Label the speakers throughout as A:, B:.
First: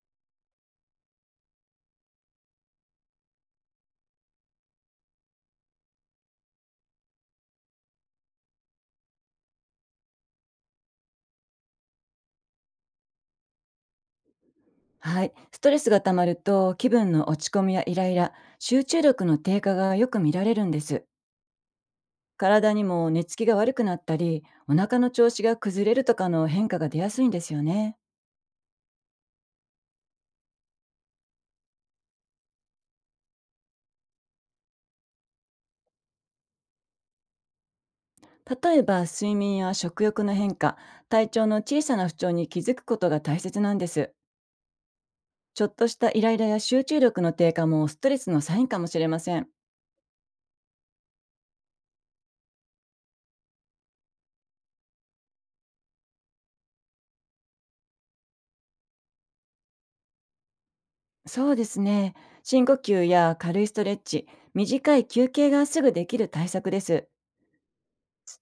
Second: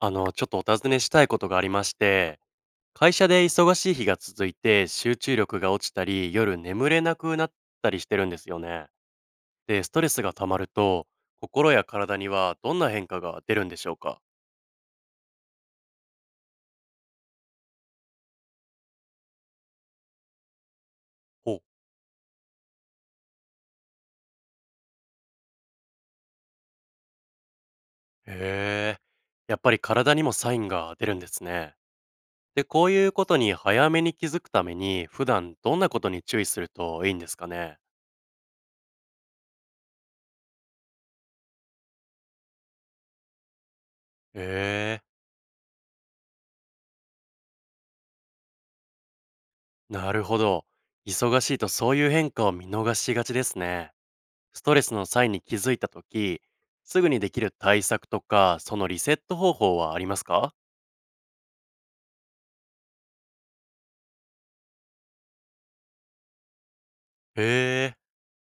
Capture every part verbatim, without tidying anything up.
A: あの、ちょっとお尋ねしたいことがありまして、会社で忙しい日が続いて集中力が落ちたり、夜眠れなくなったりしてるんですよね。で、ストレスが溜まると、心や体にはどんな変化が出るんでしょうか？
B: はい。ストレスが溜まると気分の落ち込みやイライラ、集中力の低下がよく見られるんです。
A: ほう。
B: 体にも寝つきが悪くなったり、お腹の調子が崩れるとかの変化が出やすいんですよね。
A: へえ。やっぱり体にもサインが出るんですね。で、こういうことに早めに気づくために、普段どんなことに注意するといいんですかね？
B: 例えば睡眠や食欲の変化、体調の小さな不調に気づくことが大切なんです。
A: へえ。
B: ちょっとしたイライラや集中力の低下もストレスのサインかもしれません。
A: なるほど。忙しいとそういう変化を見逃しがちですね。ストレスの際に気づいたとき、すぐにできる対策とか、そのリセット方法はありますか？
B: そうですね。深呼吸や軽いストレッチ、短い休憩がすぐできる対策です。
A: へえ、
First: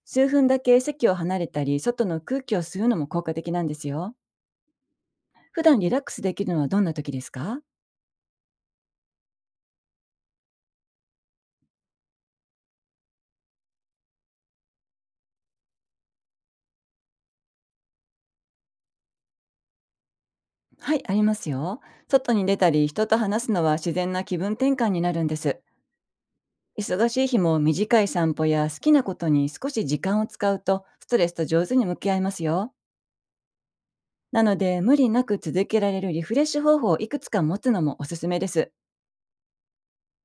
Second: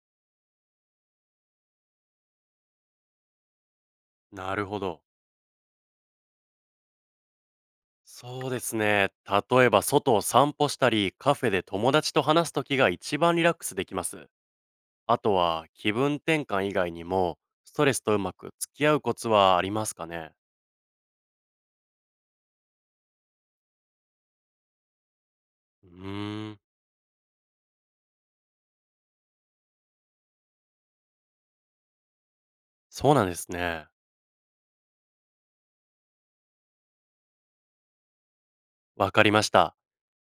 B: 数分だけ席を離れたり、外の空気を吸うのも効果的なんですよ。
A: なるほど。
B: 普段リラックスできるのはどんな時ですか？
A: そうですね。例えば、外を散歩したり、カフェで友達と話すときが一番リラックスできます。あとは、気分転換以外にも、ストレスとうまく付き合うコツはありますかね？
B: はい、ありますよ。外に出たり、人と話すのは自然な気分転換になるんです。
A: うーん、
B: 忙しい日も短い散歩や好きなことに少し時間を使うと、ストレスと上手に向き合いますよ。
A: そうなんですね。
B: なので、無理なく続けられるリフレッシュ方法をいくつか持つのもおすすめです。
A: わかりました。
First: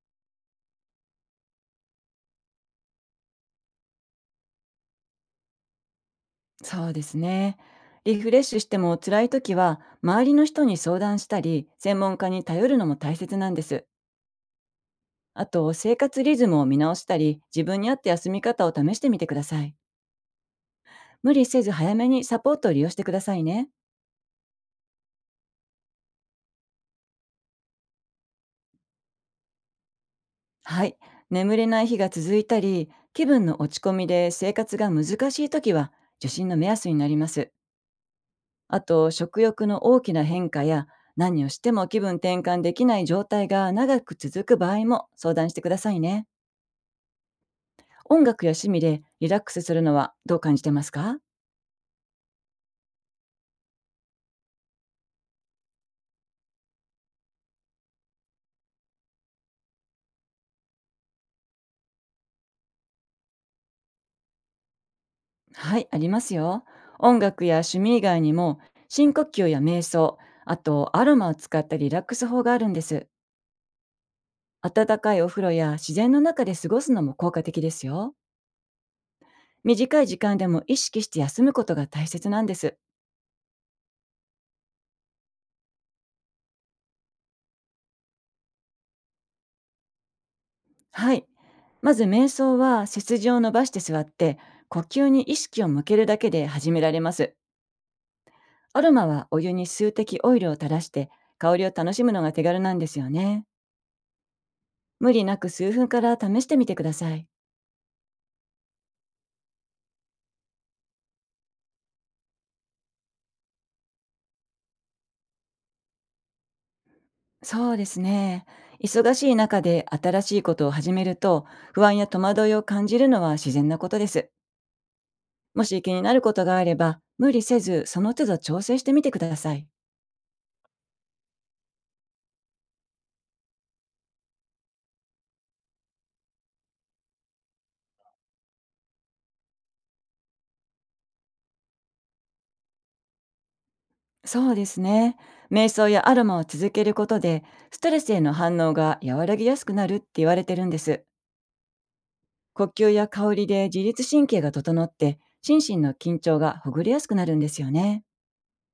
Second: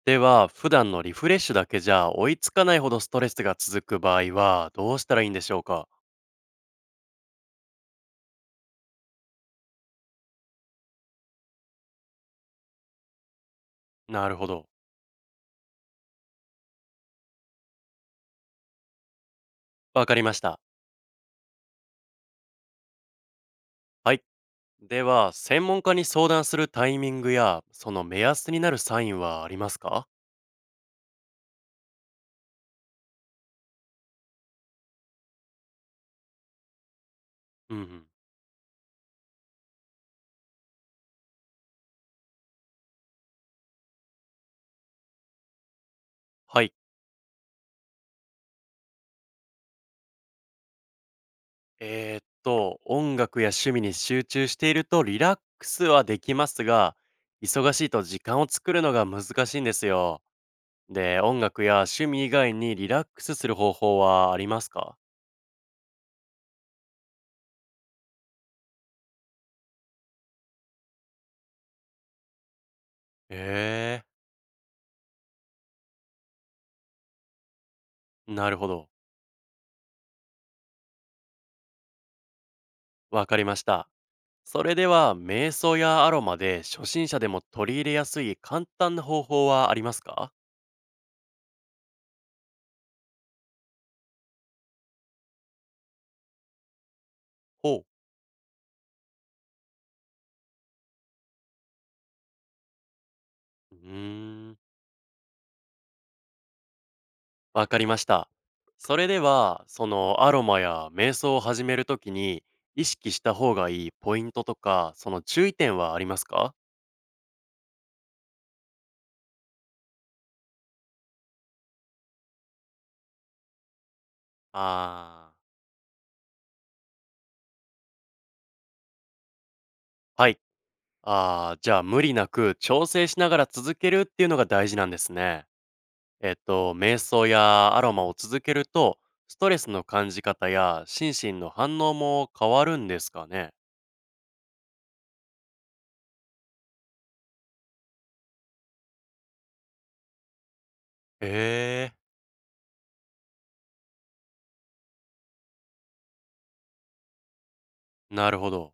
A: では、普段のリフレッシュだけじゃ追いつかないほどストレスが続く場合は、どうしたらいいんでしょうか？
B: そうですね。リフレッシュしても辛い時は、周りの人に相談したり、専門家に頼るのも大切なんです。
A: なるほど。
B: あと、生活リズムを見直したり、自分に合った休み方を試してみてください。
A: わかりました。
B: 無理せず早めにサポートを利用してくださいね。
A: はい。では、専門家に相談するタイミングや、その目安になるサインはありますか？
B: はい。眠れない日が続いたり、気分の落ち込みで生活が難しい時は、受診の目安になります。
A: うんうん。
B: あと、食欲の大きな変化や、何をしても気分転換できない状態が長く続く場合も相談してくださいね。
A: はい。
B: 音楽や趣味でリラックスするのはどう感じてますか？
A: えー、っと、音楽や趣味に集中しているとリラックスはできますが、忙しいと時間を作るのが難しいんですよ。で、音楽や趣味以外にリラックスする方法はありますか？
B: はい、ありますよ。音楽や趣味以外にも、深呼吸や瞑想、あとアロマを使ったリラックス法があるんです。
A: え
B: 温かいお風呂や自然の中で過ごすのも効果的ですよ。
A: えー、なるほど。
B: 短い時間でも意識して休むことが大切なんです。
A: わかりました。それでは、瞑想やアロマで初心者でも取り入れやすい簡単な方法はありますか？
B: はい。まず瞑想は背筋を伸ばして座って、呼吸に意識を向けるだけで始められます。
A: ほう。
B: アロマはお湯に数滴オイルを垂らして、香りを楽しむのが手軽なんですよね。
A: うーん。
B: 無理なく数分から試してみてください。
A: わかりました。それでは、そのアロマや瞑想を始めるときに意識した方がいいポイントとか、その注意点はありますか？
B: そうですね。忙しい中で新しいことを始めると、不安や戸惑いを感じるのは自然なことです。
A: あー、
B: もし気になることがあれば、無理せずその都度調整してみてください。
A: はい。あー、じゃあ無理なく調整しながら続けるっていうのが大事なんですね。えっと、瞑想やアロマを続けると、ストレスの感じ方や心身の反応も変わるんですかね？
B: そうですね。瞑想やアロマを続けることで、ストレスへの反応が和らぎやすくなるって言われてるんです。
A: へえ、
B: 呼吸や香りで自律神経が整って、心身の緊張がほぐれやすくなるんですよね。
A: なるほど。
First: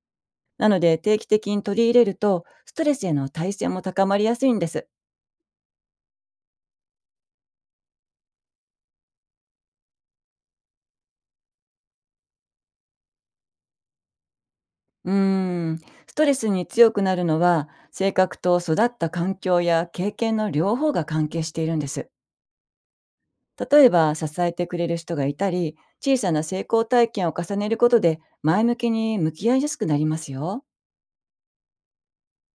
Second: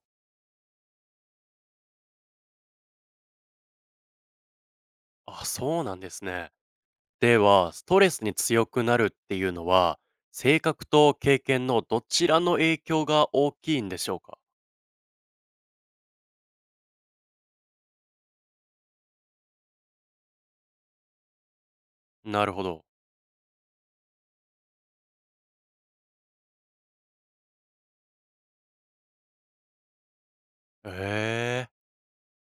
B: なので、定期的に取り入れるとストレスへの耐性も高まりやすいんです。
A: あ、そうなんですね。では、ストレスに強くなるっていうのは、性格と経験のどちらの影響が大きいんでしょうか？
B: うーん、ストレスに強くなるのは性格と育った環境や経験の両方が関係しているんです。
A: なるほど。
B: 例えば支えてくれる人がいたり、小さな成功体験を重ねることで前向きに向き合いやすくなりますよ。
A: へ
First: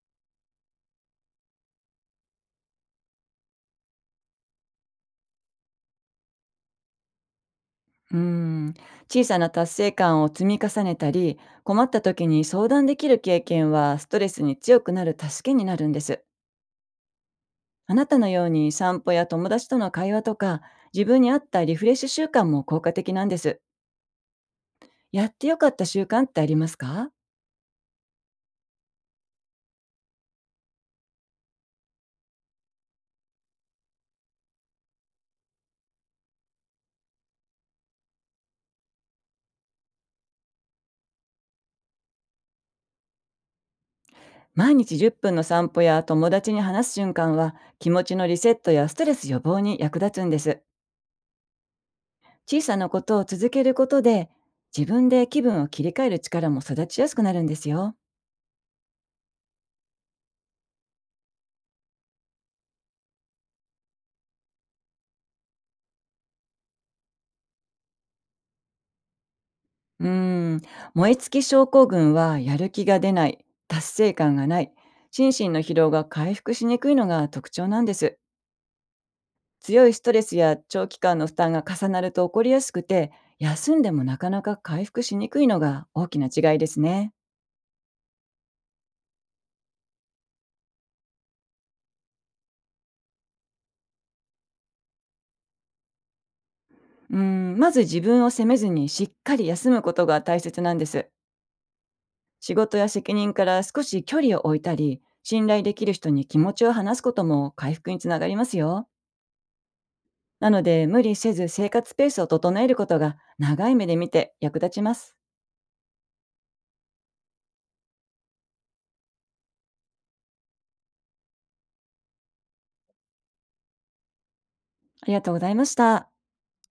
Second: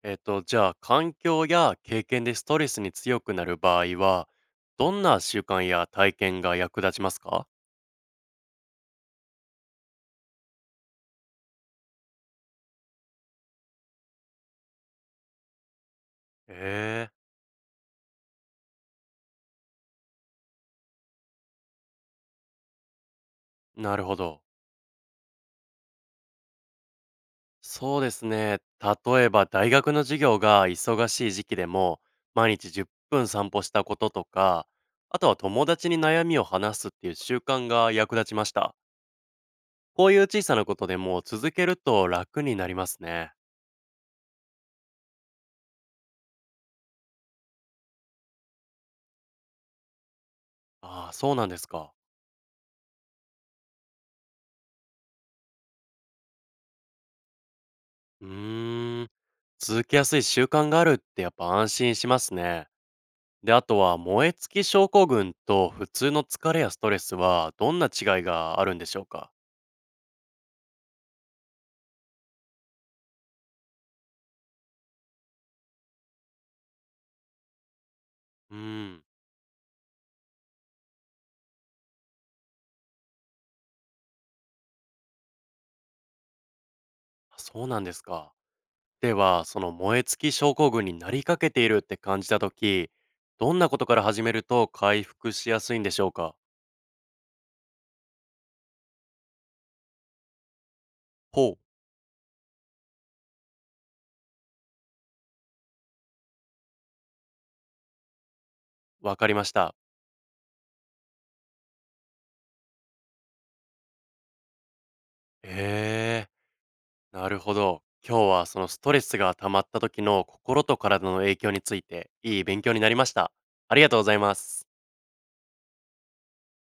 A: え、えっと、じゃあ、環境や経験でストレスに強くなる場合は、どんな習慣や体験が役立ちますか？
B: うーん、小さな達成感を積み重ねたり、困った時に相談できる経験はストレスに強くなる助けになるんです。
A: へ
B: あなたのように散歩や友達との会話とか、自分に合ったリフレッシュ習慣も効果的なんです。
A: え、なるほど。
B: やってよかった習慣ってありますか？
A: そうですね。例えば大学の授業が忙しい時期でも、毎日じゅっぷん散歩したこととか、あとは友達に悩みを話すっていう習慣が役立ちました。こういう小さなことでも続けると楽になりますね。
B: 毎日じゅっぷんの散歩や友達に話す瞬間は気持ちのリセットやストレス予防に役立つんです。
A: ああ、そうなんですか。
B: 小さなことを続けることで、自分で気分を切り替える力も育ちやすくなるんですよ。
A: うーん。続けやすい習慣があるってやっぱ安心しますね。で、あとは燃え尽き症候群と普通の疲れやストレスはどんな違いがあるんでしょうか。
B: うーん、燃え尽き症候群はやる気が出ない、達成感がない、心身の疲労が回復しにくいのが特徴なんです。
A: うーん。
B: 強いストレスや長期間の負担が重なると起こりやすくて、休んでもなかなか回復しにくいのが大きな違いですね。
A: あ、そうなんですか。では、その燃え尽き症候群になりかけているって感じたとき、どんなことから始めると回復しやすいんでしょうか？
B: うん、まず自分を責めずにしっかり休むことが大切なんです。
A: ほう、
B: 仕事や責任から少し距離を置いたり、信頼できる人に気持ちを話すことも回復につながりますよ。
A: わかりました。
B: なので、無理せず生活ペースを整えることが長い目で見て役立ちます。
A: えー、なるほど。今日はそのストレスが溜まった時の心と体の影響についていい勉強になりました。ありがとうございます。
B: ありがとうございました。